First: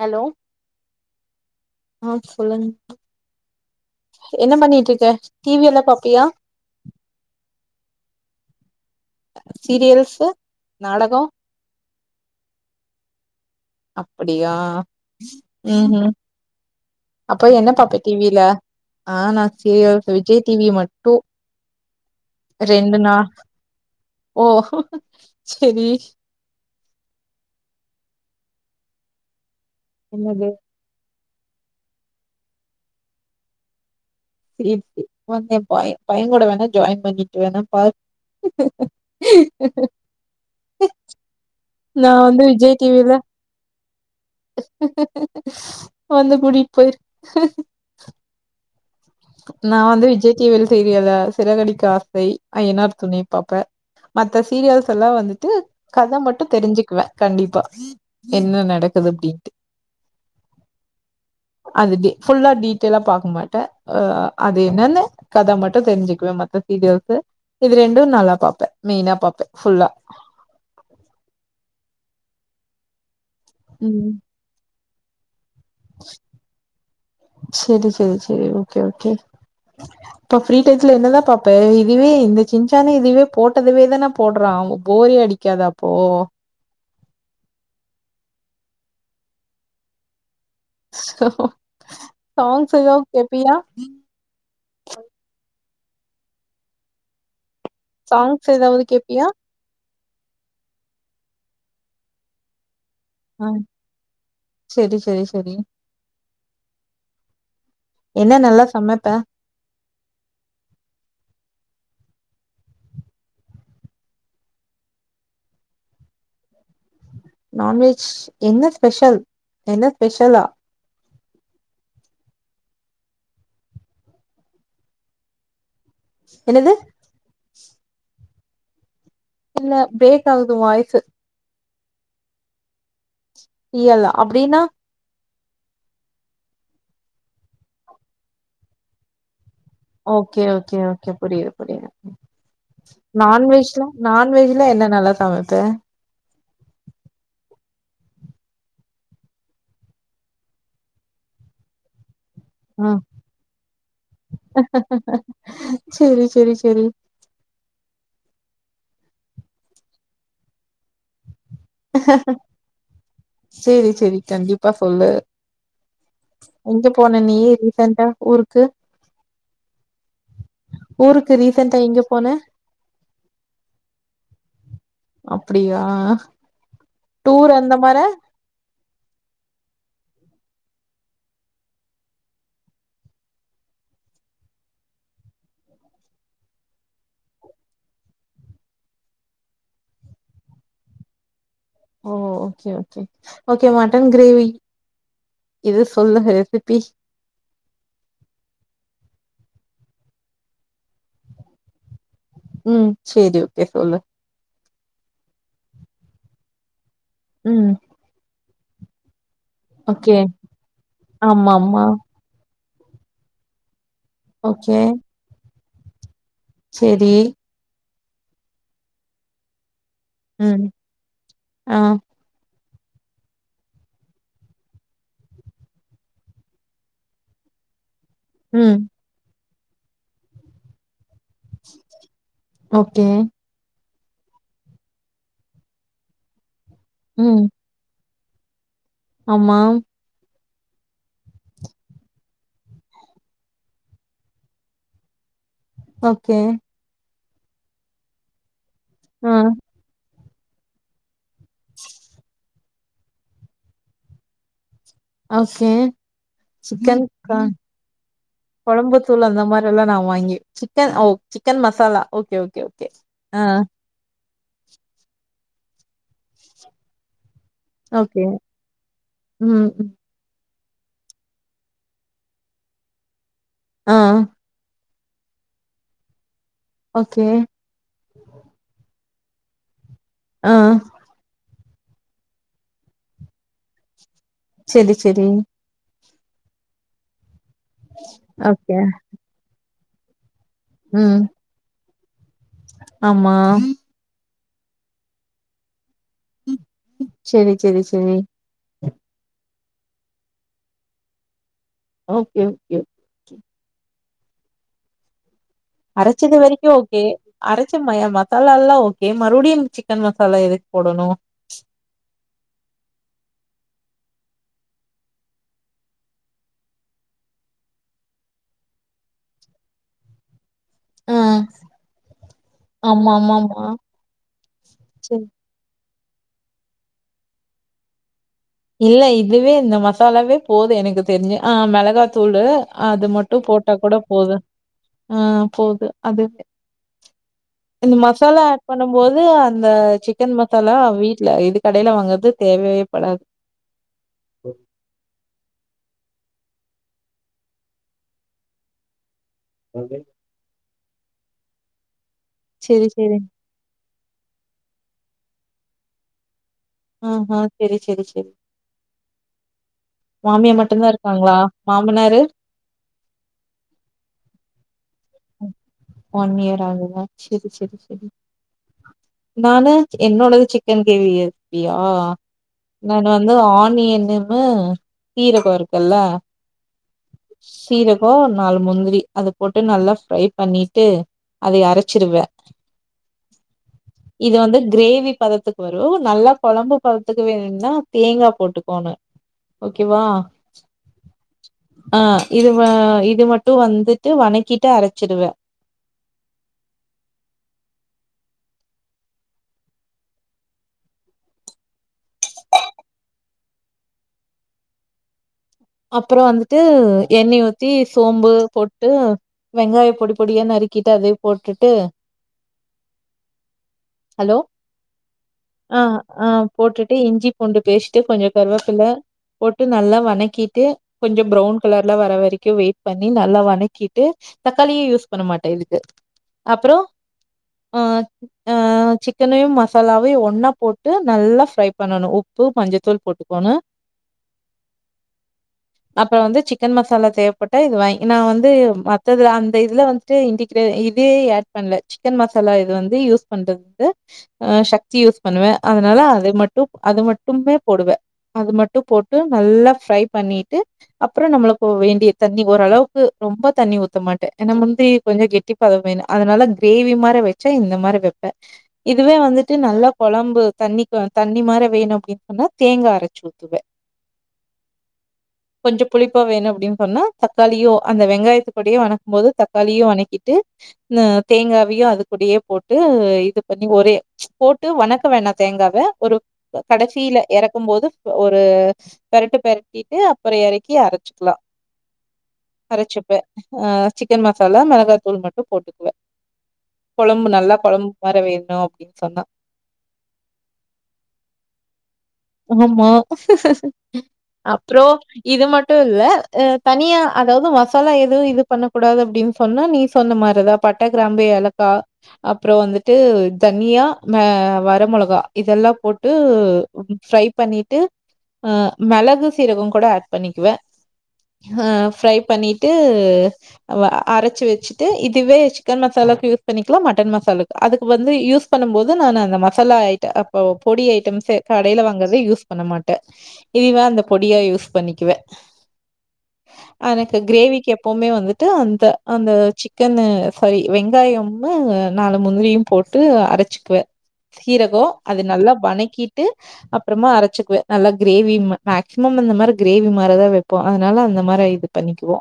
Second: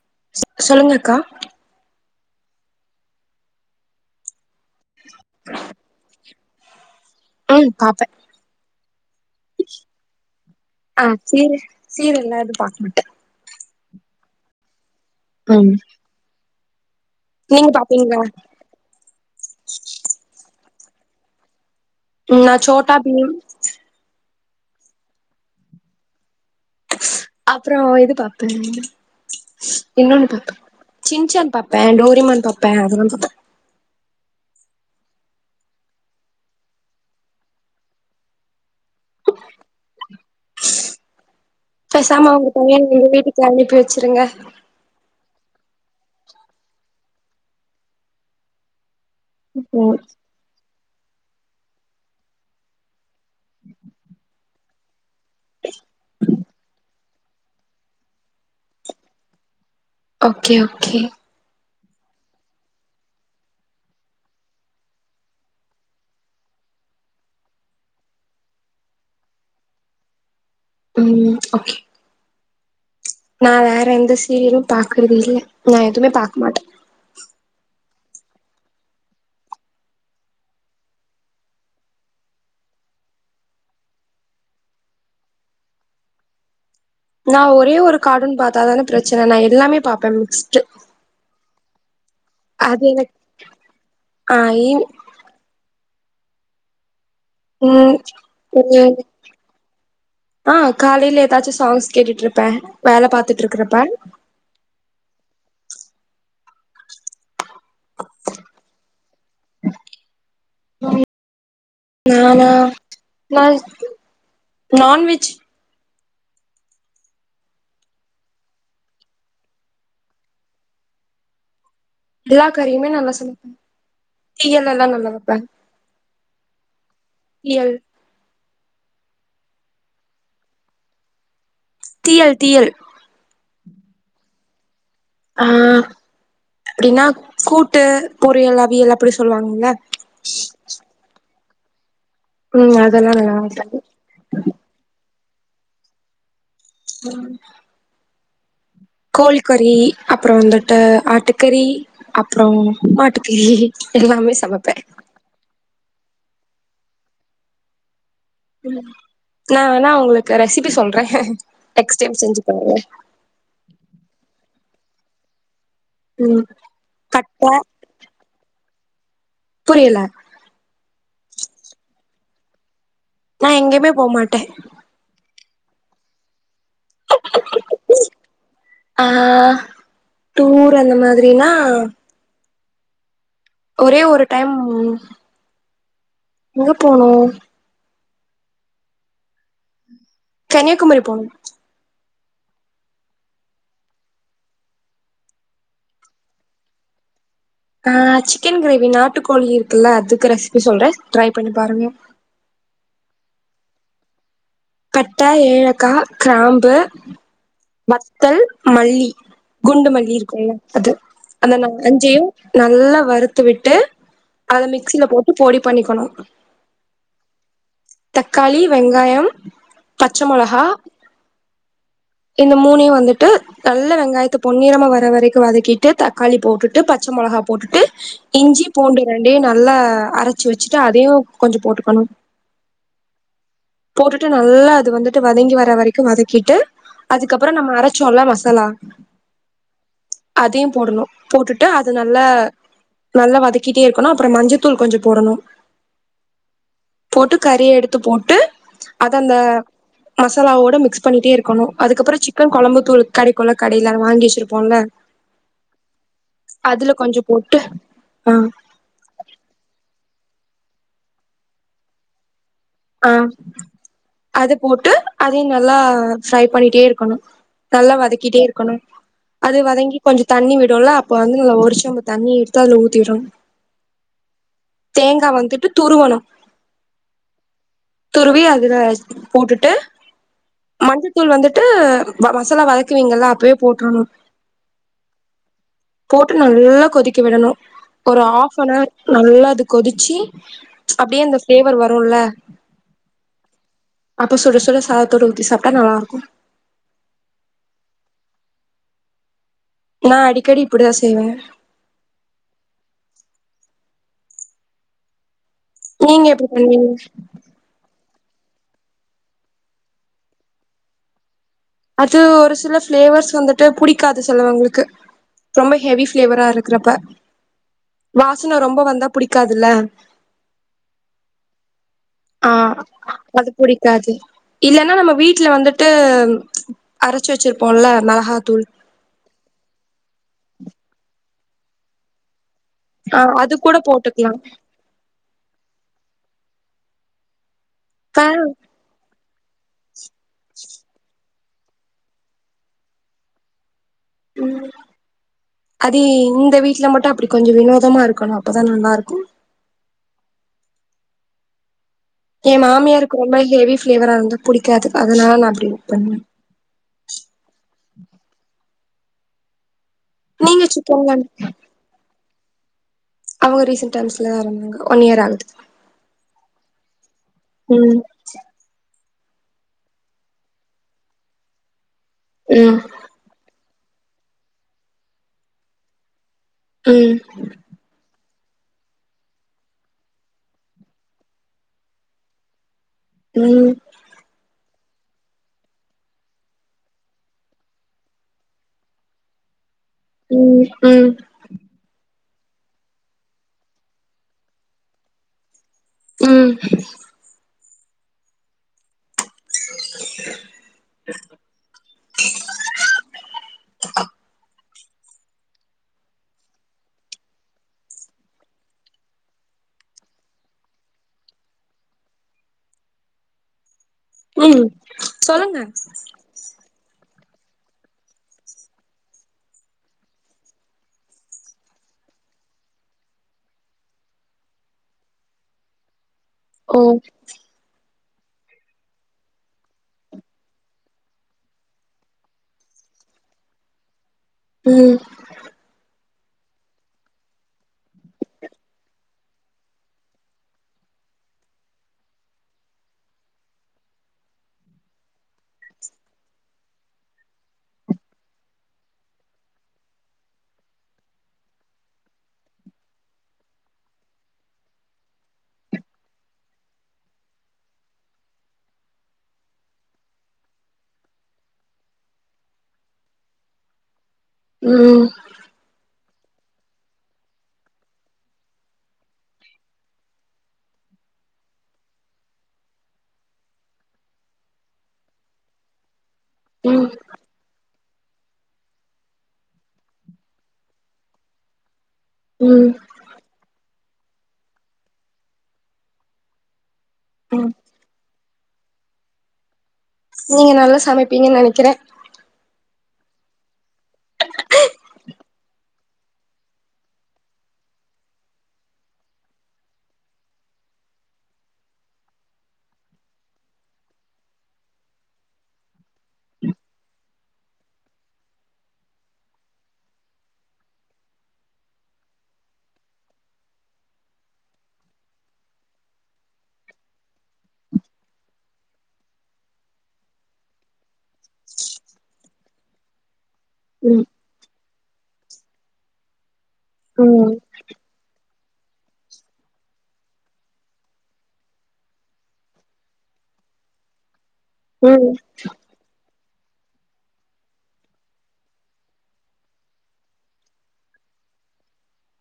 Hello சொல்லுங்கக்கா ஆ சொல்லுங் என்ன பண்ணிட்டு இருக்க டி வி எல்லாம் பாப்பியா ம் பாப்பே சீரியல்ஸு ஆ நாடகோ சீரு சீரியல்லா எது பாக்க மாட்ட அப்படியா ம் ம் அப்போ என்ன நீங்க பாப்ப டி பாப்பீங்களா வில ஆ நா சீரியல் விஜய் டி வி மட்டு ம் நா சோட்டா ரெண்டு நா பீம் ஓ செரி அப்புறோ இது பாப்ப இன்னொன்னு என்னது பாப்ப சின்ச்சான் பாப்பே டோரிமான் பாப்பேன் அதெல்லா பாப்பே செரி செரி வா ஏ பைய பையன் கூட வேணா ஜாயின் பண்ணிட்டு வேணா பா நா பேசாம வந்து உங்க விஜய் பையன எங்க டிவில வீட்டுக்கு அனுப்பி வச்சுருங்க வந்து கூடிட்டு போயிரு நா ம் வந்து விஜய் டிவில் சீரியல்ல சிறகடிக்க ஆசை ஐயனார் துணை பாப்பே மத்த சீரியல்ஸ் எல்லா வந்துட்டு கத மட்டு தெரிஞ்சுக்குவே கண்டிப்பா என்ன நடக்குது அப்டின்ட்டு ஓகே ஓகே அது டீ ஃபுல்லா டீட்டெய்லா பாக்க மாட்டே ஆ அது என்னன்னு கத மட்டு தெரிஞ்சுக்குவே மத்த சீரியல்ஸ் இது ரெண்டு நல்லா பாப்பே மெய்னா பாப்பே ஃபுல்லா ம் ஓகே நா வேற ம் எந்த சீரியலு பாக்குறது இல்ல நா எதுவுமே பாக்க மாட்டே செரி செரி செரி ஓகே ஓகே அப்போ ஃப்ரீ டையத்துல என்னதா பாப்ப இதுவே இந்த சின்ச்சானே இதுவே போட்டதவே தான போடுறா போரே அடிக்காதா ப்போ நா ஒரே ஒரு கார்டுன்னு பாத்தா தானே பிரச்சனை நா எல்லாமே பாப்பே மிக்ஸ்ட்டு சாங்ஸ் எதோ எனக்கு கேப்பியா ஆ இ ம் சாங்ஸ் எதாவது தெரியாது கேப்பியா ஆ காலையில எதாச்சு சாங்ஸ் கேட்டுட்டு இருப்பே வேல பாத்துட்டு இருக்குறப்பே சரி சரி சரி என்ன நல்லா சமைப்பே ம் நானா நான் நான்வெஜ் நான்வெஜ் என்ன ஸ்பெஷல் என்ன ஸ்பெஷலா எல்லா கறியுமே நல்லா சமைப்பே தீயல் எல்லா நல்லா வப்பே என்னது தீயல் இல்ல பிரேக் ஆகுது ஓ வாய்ஸு தீயல் தீயல் தீயல் அப்டின்னா ஆ அப்டின்னா கூட்டு பொரியல் அவியல் அப்டி சொல்லுவாங்கள ஓகே ஓகே ஓகே புரியுது புரியுது ம் அதெல்லா நல்லா வைப்பே நான்வெஜ்ல நான்வெஜ்ல என்ன நல்லா சமைப்பே [unintelligible] கோழிக்கறி அப்புற வந்துட்டு ஆட்டுக்கறி அப்புறோ ம் மாட்டுக்கறி எல்லாமே சமைப்பே செரி செரி செரி நா வேணா உங்களுக்கு ரெசிபி சொல்ற நெக்ஸ்ட் டைம் செஞ்சு பாருங்க செரி செரி கண்டிப்பா சொல்லு ம் எங்க போன நீ கட்ட [unintelligible] ஊருக்கு புரியல ஊருக்கு ரீசென்டா எங்க போனே நா எங்கேயுமே போ மாட்டே அப்டியா டூர் அந்த மாரா ஆ டூர் அந்த மாதிரினா ஒரே ஒரு டைம் எங்க போனோ கன்யாகுமரி போனோ ஓ okay okay okay mutton gravy இது சொல்லுங்க ரெசிபி ஆ சிக்கன் கிரேவி நாட்டுக்கோழி இருக்கில்ல அதுக்கு ரெசிபி சொல்ற ட்ரை பண்ணி பாருங்க ம் சேரி ஓகே சொல்லு பட்ட ஏலக்கா கிராம்பு ம் வத்தல் மல்லி குண்டு மல்லி ஓகே இருக்குல்ல அது அந்த நா ஆமாமா. அஞ்சையு நல்லா வருத்து விட்டு அத ஓகே. மிக்சில போட்டு பொடி பண்ணிக்கணு செரி தக்காளி வெங்காயம் பச்ச மொளகா ம். ஆ. இந்த மூணையு வந்துட்டு நல்ல வெங்காயத்த பொன்னிரமா வர வரைக்கு வதக்கிட்டு தக்காளி போட்டுட்டு பச்ச மொளகா போட்டுட்டு இஞ்சி ம். பூண்டு ரெண்டையு நல்லா அரச்சி வச்சிட்டு அதையு கொஞ்ச போட்டுக்கனு ஓகே டு நல்லா அது வந்துட்டு வதங்கி வர வரைக்கு வதக்கிட்டு ம். அதுக்கப்புற நம்ம அரச்சோல்லா மசாலா ஆமா அதையு போடணு போட்டுட்டு அது நல்லா நல்லா வதக்கிட்டே இருக்கனு அப்றோ மஞ்சத்தூள் கொஞ்சோ போடனு ஓகே போட்டு கறிய எடுத்து போட்டு அத ஆ. அந்த மசாலாவோட மிக்ஸ் பண்ணிட்டே இருக்கனு அதுக்கப்புறோ சிக்கன் கொழம்பு தூளு கடைக்குள்ள கடைய்ல அத வாங்கி வச்சிருப்போல்ல ஓகே. அதுல கொஞ்ச போட்டு ஆ கொழம்புத்தூள் அந்த மாரில்லா நா வாங்கி சிக்கன் ஓ chicken masala okay okay okay. ஆ அது போட்டு அதையு நல்லா ஃப்ரை பண்ணிட்டே இருக்கணு நல்லா ஓகே. வதக்கிட்டே இருக்கணு அது ம். ம். வதங்கி கொஞ்ச தண்ணி விடுல்ல அப்ப வந்து நல்ல ஒரு செம்பு தண்ணி எடுத்து அதுல ஊத்தி விடனு ஆ தேங்கா வந்துட்டு துருவனு ஓகே துருவி அதுல போட்டுட்டு ஆ. மஞ்சத்தூள் வந்துட் டு வ மசாலா வதக்குவீங்கல்ல அப்பயே போட்டுருணு செரி செரி போட்டு நல்லா கொதிக்க விடணு ஒரு ஓகே. ஹாப்னார் நல்லா து கொதிச்சி ம். அப்டியே அந்த ஃப்ளேவர் வருல்ல ஆமா அப்ப சுட சுட சாதத்தோட ஊத்தி சாப்ட்டா நல்லாருக்கு செரி செரி செரி நா அடிக்கடி இப்டிதா செய்வ ஓகே ஓகே நீங்க அரச்சது எப்டி வரைக்கு பண்ணுவீங்க ஓகே அரச்சம மசாலால்லா ஓகே மறுபடியும் சிக்கன் மசாலா எதுக்கு போடணு அது ஒரு சில ப்ளேவர்ஸ் வந்துட்டு புடிக்காது சிலவங்களுக்கு ரொம்ப ஹெவி ப்ளேவரா இருக்குறப்ப வாசன ரொம்ப வந்தா புடிக்காதுல்ல அ ஆ அது புடிக்காது இல்லன்னா நம்ம சரி. வீட்ல வந்துட் ட்டு அரச்சு வச்சிருப்போல்ல மெளகாத்தூள் இல்ல இதுவே இந்த மசாலாவே போது எனக்கு தெரிஞ்சு ஆ மெளகாத்தூளூ அது மட்டு போட்டா கூட போது ஆ போது அதுவே இந்த இப்ப மசாலா பண்ணும்போது அந்த சிக்கன் மசாலா வீட்ல இது கடைல வாங்கறது தேவையேப்படாது ம் அது தி இந்த வீடல மட்டு அப்டி கொஞ்ச வினோதமா இருக்கணு அப்பதா நல்லா இருக்கு ஓகே எ சரி, சரி. மாமியாருக்கு ரொம்ப ஹெவி ப்ளேவரா இருந்தா புடிக்காது அதனால நா அப்டி பண்ணுவ ம் ம் சேரி சேரி சேரி மாமியா நீங்க மட்டுந்தா சிக்கன்ல இருக்காங்களா மாமனாரு அவங்க ரீசன்ட் டைம்ஸ்ல எறந்தாரு ஒன் இயர் ஆகுது ஒன் இயர் ஆகுதா சேரி சேரி ம் சேரி நானு என்னோடது சிக்கன் கேவி ரெசிப்பியா ம் நா வந்து ஆனியன்னுமு சீரகோ இருக்குல்ல ம் சீரகோ நாலு முந்திரி அது போட்டு நல்லா ஃப்ரை பண்ணிட்டு அதை அரச்சிருவ ம் இது வந்து க்ரேவி பதத்துக்கு வரு நல்லா கொழம்பு பதத்துக்கு வேணுன்னா தேங்கா போட்டுக்கோணு ஓகேவா ம் ம் ஆ இது வ இது மட்டு வந்துட்டு வணக்கிட்டு அரச்சிருவ ம் [inaudible] [inaudible] அப்புறோ வந்துட்டு எண்ணெய ஊத்தி சோம்பு போட்டு வெங்காய பொடி பொடியா நறுக்கிட்டு அதயு போட்டுட்டு ஹலோ ம் சொல்லுங்க ஆ ஆ போட்டுட்டு இஞ்சி பூண்டு பேஸ்ட்டு கொஞ்சோ கருவேப்பில்ல போட்டு நல்லா வணக்கி ட்டு கொஞ்சோ ப்ரௌன் கலர்ல வர வரைக்கு வெய்ட் பண்ணி நல்லா வணக்கிட்டு தக்காளியே யூஸ் பண்ண மாட்ட இதுக்கு அப்புறோ ஓ அ அ ஆ சிக்கனையு மசாலாவையு ஒன்னா போட்டு நல்லா ஃப்ரை பண்ணணு உப்பு மஞ்சத்தூள் போட்டுக்கோணு ம் அப்புறோ வந்து சிக்கன் மசாலா தேவப்பட்டா இது வாங்கி நா வந்து மத்ததுல அந்த இதுல வந்து ட்டு இன்டிகிரே இதே அட் பண்ல சிக்கன் மசாலா இது வந்து யூஸ் பண்றதுந்து அ சக்தி யூஸ் பண்ணுவ அதனால அது மட்டு அது மட்டுமே போடுவ அது மட்டு போட்டு நல்லா ஃப்ரை பண்ணிட்டு அப்புறம் நம்மளுக்கு வேண்டிய தண்ணி ஓரளவுக்கு ரொம்ப தண்ணி ஊத்தமாட்ட ஏன்னா முந்திரி கொஞ்சம் கெட்டி பதம் வேணும் அதனால கிரேவி மாரி வைச்சா இந்த மாரி வைப்ப இதுவே வந்துட்டு நல்லா கொழம்பு தண்ணிக்கு தண்ணி மாரி வேணும் அப்படின்னு சொன்னா தேங்கா அரைச்ச ஊத்துவ உம் கொஞ்சம் புளிப்பா வேணும் அப்படின்னு சொன்னா தக்காளியோ அந்த வெங்காயத்து கூடியே வணக்கும் போது தக்காளியு வணக்கிட்டு உ தேங்காவையும் அது கூடயே போட்டு இது பண்ணி ஒரே போட்டு வணக்க வேண்டா தேங்காவ ஒரு ம் ம் கடைசியில எறக்கும் போது ஒரு பெரட்டு பெர டிட்டு அப்புறம் எறக்கி அரைச்சிக்கலாம் உம் அரைச்சிப்ப ஆ சிக்கன் மசாலா மிளகாத்தூள் மட்டும் போட்டுக்குவ கொழம்பு ம் நல்லா கொழம்பு மார வேணும் அப்படின்னு சொன்னா நீங்க நல்லா சமைப்பீங்கன்னு நெனைக்கிற ஆமா அப்புறோ இது மட்டும் இல்ல தனியா அதாவது மசாலா எதுவும் இது பண்ண கூடாது அப்படின் சொன்னா நீ சொன்ன மாரி தா பட்ட கிராம்பு ஏலக்கா அப்புறம் வந்துட்டு தனியா அ வரமிளகா இதெல்லாம் போட்டு ஃப்ரை பண்ணிட்டு அ மிளகு சீரகம் கூட ஆட் பண்ணிக்குவ அ ஃப்ரை பண்ணிட்டு அரைச்சு வச்சிட்டு இதுவே சிக்கன் மசாலாக்கு யூஸ் பண்ணிக்கலாம் மட்டன் மசாலாக்கு அதுக்கு வந்து யூஸ் பண்ணும் போது நானு அந்த மசாலா ஐட்ட பொடி ஐட்டம்ஸ் கடையில வாங் குனத யூஸ் பண்ண மாட்ட இதுவே அந்த ம் பொடியா யூஸ் பண்ணிக்குவ ஆனா எனக் ம் கிரேவிக்கு எப் எப்பவுமே வந்துட்டு அந்த அந்த சிக்கன்ன சாரி வெங்காயம நாலு முந்திரியும் போட்டு ட்டு அரைச்சிக்குவ சீரகம் ம் அது நல்லா வணக்கிட்டு அப் அப்புறமா அரைச்சிக்குவ நல்லா கிரேவி மேக்சிமம் இந்த மாரி கிரேவி மாரிதான் வைப்போ அதனால அந்த மாதிரி இது பண்ணிக்குவோ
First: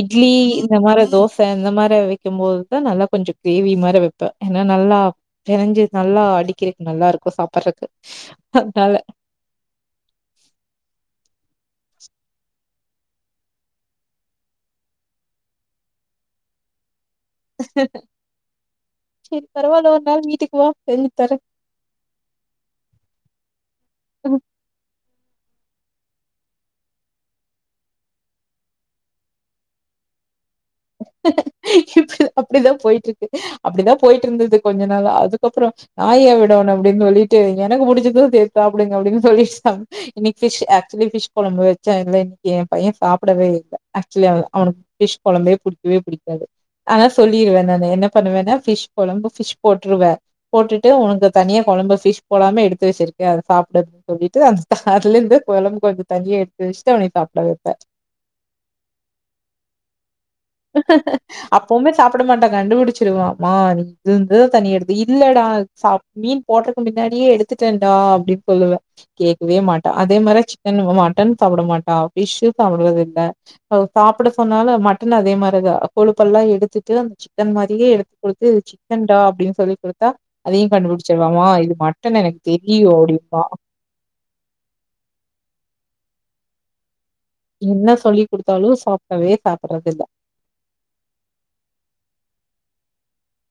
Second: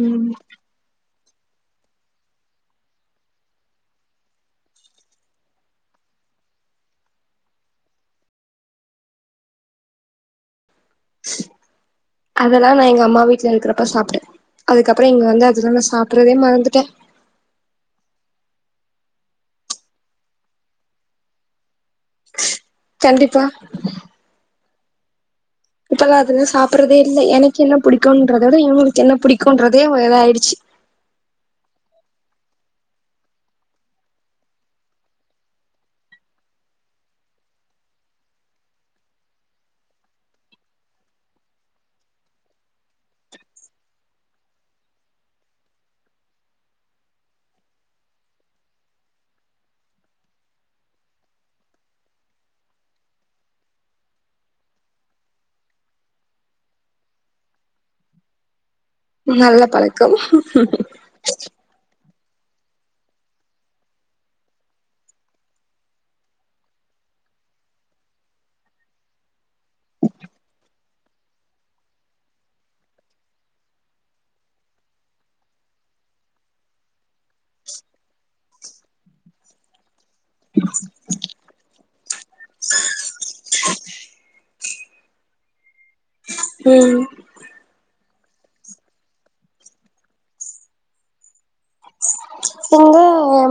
இட்லி ம் இந்த மாரி தோச ச இந்த மாரி வைக்கும்போது தா நல்லா கொஞ்சம் கிரேவி மாரி வைப்ப ஏன்னா நல்லா பிரிஞ்சு நல்லா அடிக்கிறதுக்கு நல்லா இருக்கும் சாப்புட்றக்கு அதனால அதெல்லா நா எங்க அம்மா வீட்ல இருக்குறப்ப சாப்ட்ட அதுக்கப்புறம் இங்க வந்து அதுலா நா சாப்ட்றதே மறந்துட்ட சேரி பரவாயில்ல ஒரு நாள் வீட்டுக்கு வா செஞ்சி தார கண்டிப்பா ம் இப்பல்லாம் அதுல்லா சாப்புட்றதே இல்ல எனக்கு என்ன பிடிக்கும்ன்றத விட இவுங்களுக்கு என்ன பிடிக்கும்ன்றதே ஒ இதாயிடுச்சு இப்ப அப்படிதான் போயிட்டு இருக்கு அப்படிதா போயிட்டு இருந்தது கொஞ்ச நாளா அதுக்கப்புறம் நா ஏன் விடணு அப்டின்னு சொல்லிட்டு எனக்கு புடிச்சதும் சேத்து சாப்டுங்க அப்படின்னு சொல்லிட்டாங்க இன்னைக்கு ஃபிஷ் ஆக்சுவலி ஃபிஷ் கொழம்பு வச்சா இல்ல இன்னைக்கு என் பையன் சாப்டவே இல்ல ஆக்சுவலி அவனுக்கு ஃபிஷ் கொழம்பே பிடிக்கவே பிடிக்காது ஆனா சொல்லிருவ நானு என்ன பண்ணுவேன்னா ஃபிஷ் கொழம்பு ஃபிஷ் போட்டுருவ போட்டுட்டு உனக்கு தனியா கொழம்பு ஃபிஷ் போடாம எடுத்து வச்சிருக்க அத சாப்ட்றது சொல்லிட்டு அந்த தார்ல இருந்து கொழம்பு கொஞ்சம் தனியா எடுத்து வச்சுட்டு அவனையு சாப்ட வைப்ப நல்ல பழக் க்கம் அப் அப்பவுமே சாப்பிட மாட்டான் கண்டுபிடிச்சிருவா மா நீ இதுல இருந்துதான தனியா எடுத்த இல்லடா சாப் மீன் போட்றக்கு முன்னாடியே எடுத்துட்டேன்டா அப்டின்னு சொல்லுவேன் கேக்கவே மாட்டான் அதே மாதிர சிக்கன் மட்டன் சாப்ட மாட்டான் ஃபிஷ்ம் சாப்டுறதுல்ல அவள சாப்ட சொன்னால் மட்டன் அதே மாதிரிதான் கொழுப்பெல்லா எடுத்துட்டு சிக்கன் மாரியே எடுத்து குடுத்து சிக்கன் டா அப்டின்னு சொல்லி் குடுத்தா அதையும் கண்டுபிடிச்சிருவாமா இது மட்டன் எனக்கு தெரியும் அப்டிம்பா உம் என்ன சொல்லி் குடுத்தாலும் சாப்டவே சாப்டடுறது இல்ல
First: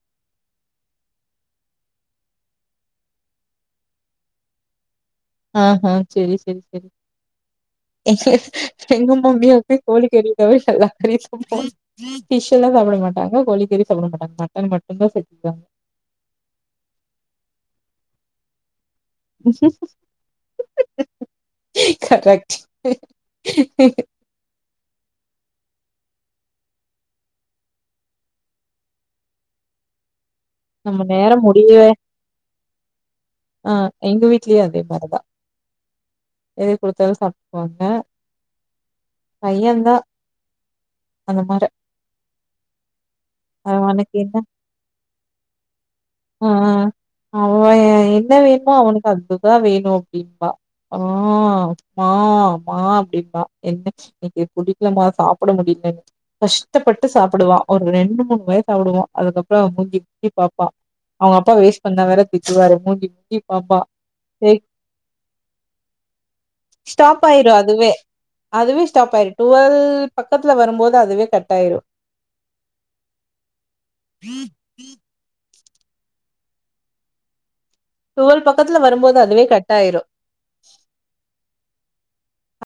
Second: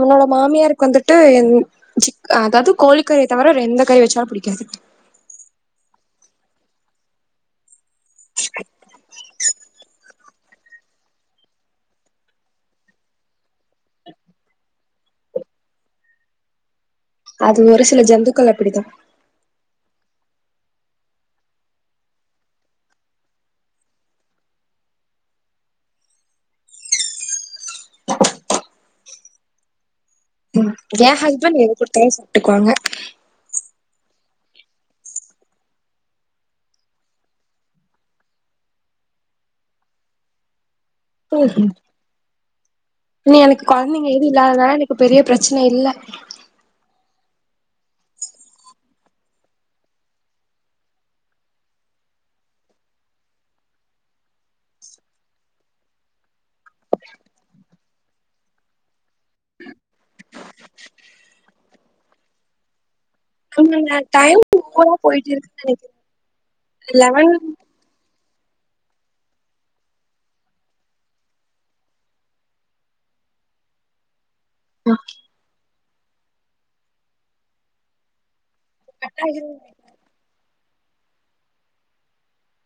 உன்னோட மாமியாருக்கு வந்துட்டு சிக் அதாவது கோழி கறி தவிர எந்த கறி வச்சாலும் பிடிக்காது ஆஹா சேரி சேரி சேரிங்க எங்க மாமியார்க்கு கோழிக்கறி [unintelligible] போ ஃபிஷ் எல்லாம் சாப்ட மாட்டாங்க கோழிக்கறி சாப்ட மாட்டாங்க மட்டன் மட்டுதா செஞ்சுக்காங்க அது ஒரு சில ஜந்துக்கள் அப்டிதா கரெக்ட் நம்ம எ நேரோ ஹஸ்பண்ட் எத முடியவே குடுத்தாலும் சாப்ட்டுக்குவாங்க ஆ எங்க வீட்லயூ அதே மாரிதா எது குடுத்தாலும் சாப்ட்டுகுவாங்க பையன் தா அந்த மார நீ எனக்கு கொழந்தைங்க அவனுக்கு எது என்ன இல்லாதனால எனக்கு பெரிய பிரச்சன இல்ல ஆ அவேன் என்ன வேணுமோ அவனுக்கு அதுதா வேணும் அப்டின்ம்பா ஆ அம்மா அம்மா அப்டிம்பா என்ன இன்னைக்கு புடிக்லமா சாப்ட முடியலன் கஷ்டப்பட்டு சாப்டுவா ஒரு ரெண்டு மூணு வாய் சாப்டுவா அதுக்கப்றோ மூஞ்சி மூஞ்சிய பாப்பா அவுங்க அப்பா வேஸ்ட் பண்ணா வேற திட்டுவாரு மூஞ்சி மூஞ்சி பாப்பா. நம்புங்க டைம் ஏய் ஸ்லோவா போயிட்டு இருக்குன்னு நெனைக்கிறேன் ஸ்டாப் லெவன் ஆயிரு அதுவே. அதுவே ஸ்டாப் ஆயிரும் டுவெல் பக்கத்துல வரும்போது அதுவே கட் ஆயிரும் [inaudible] அ டுவல் பக்கத்துல வரும்போது அதுவே கட் ஆயிரும்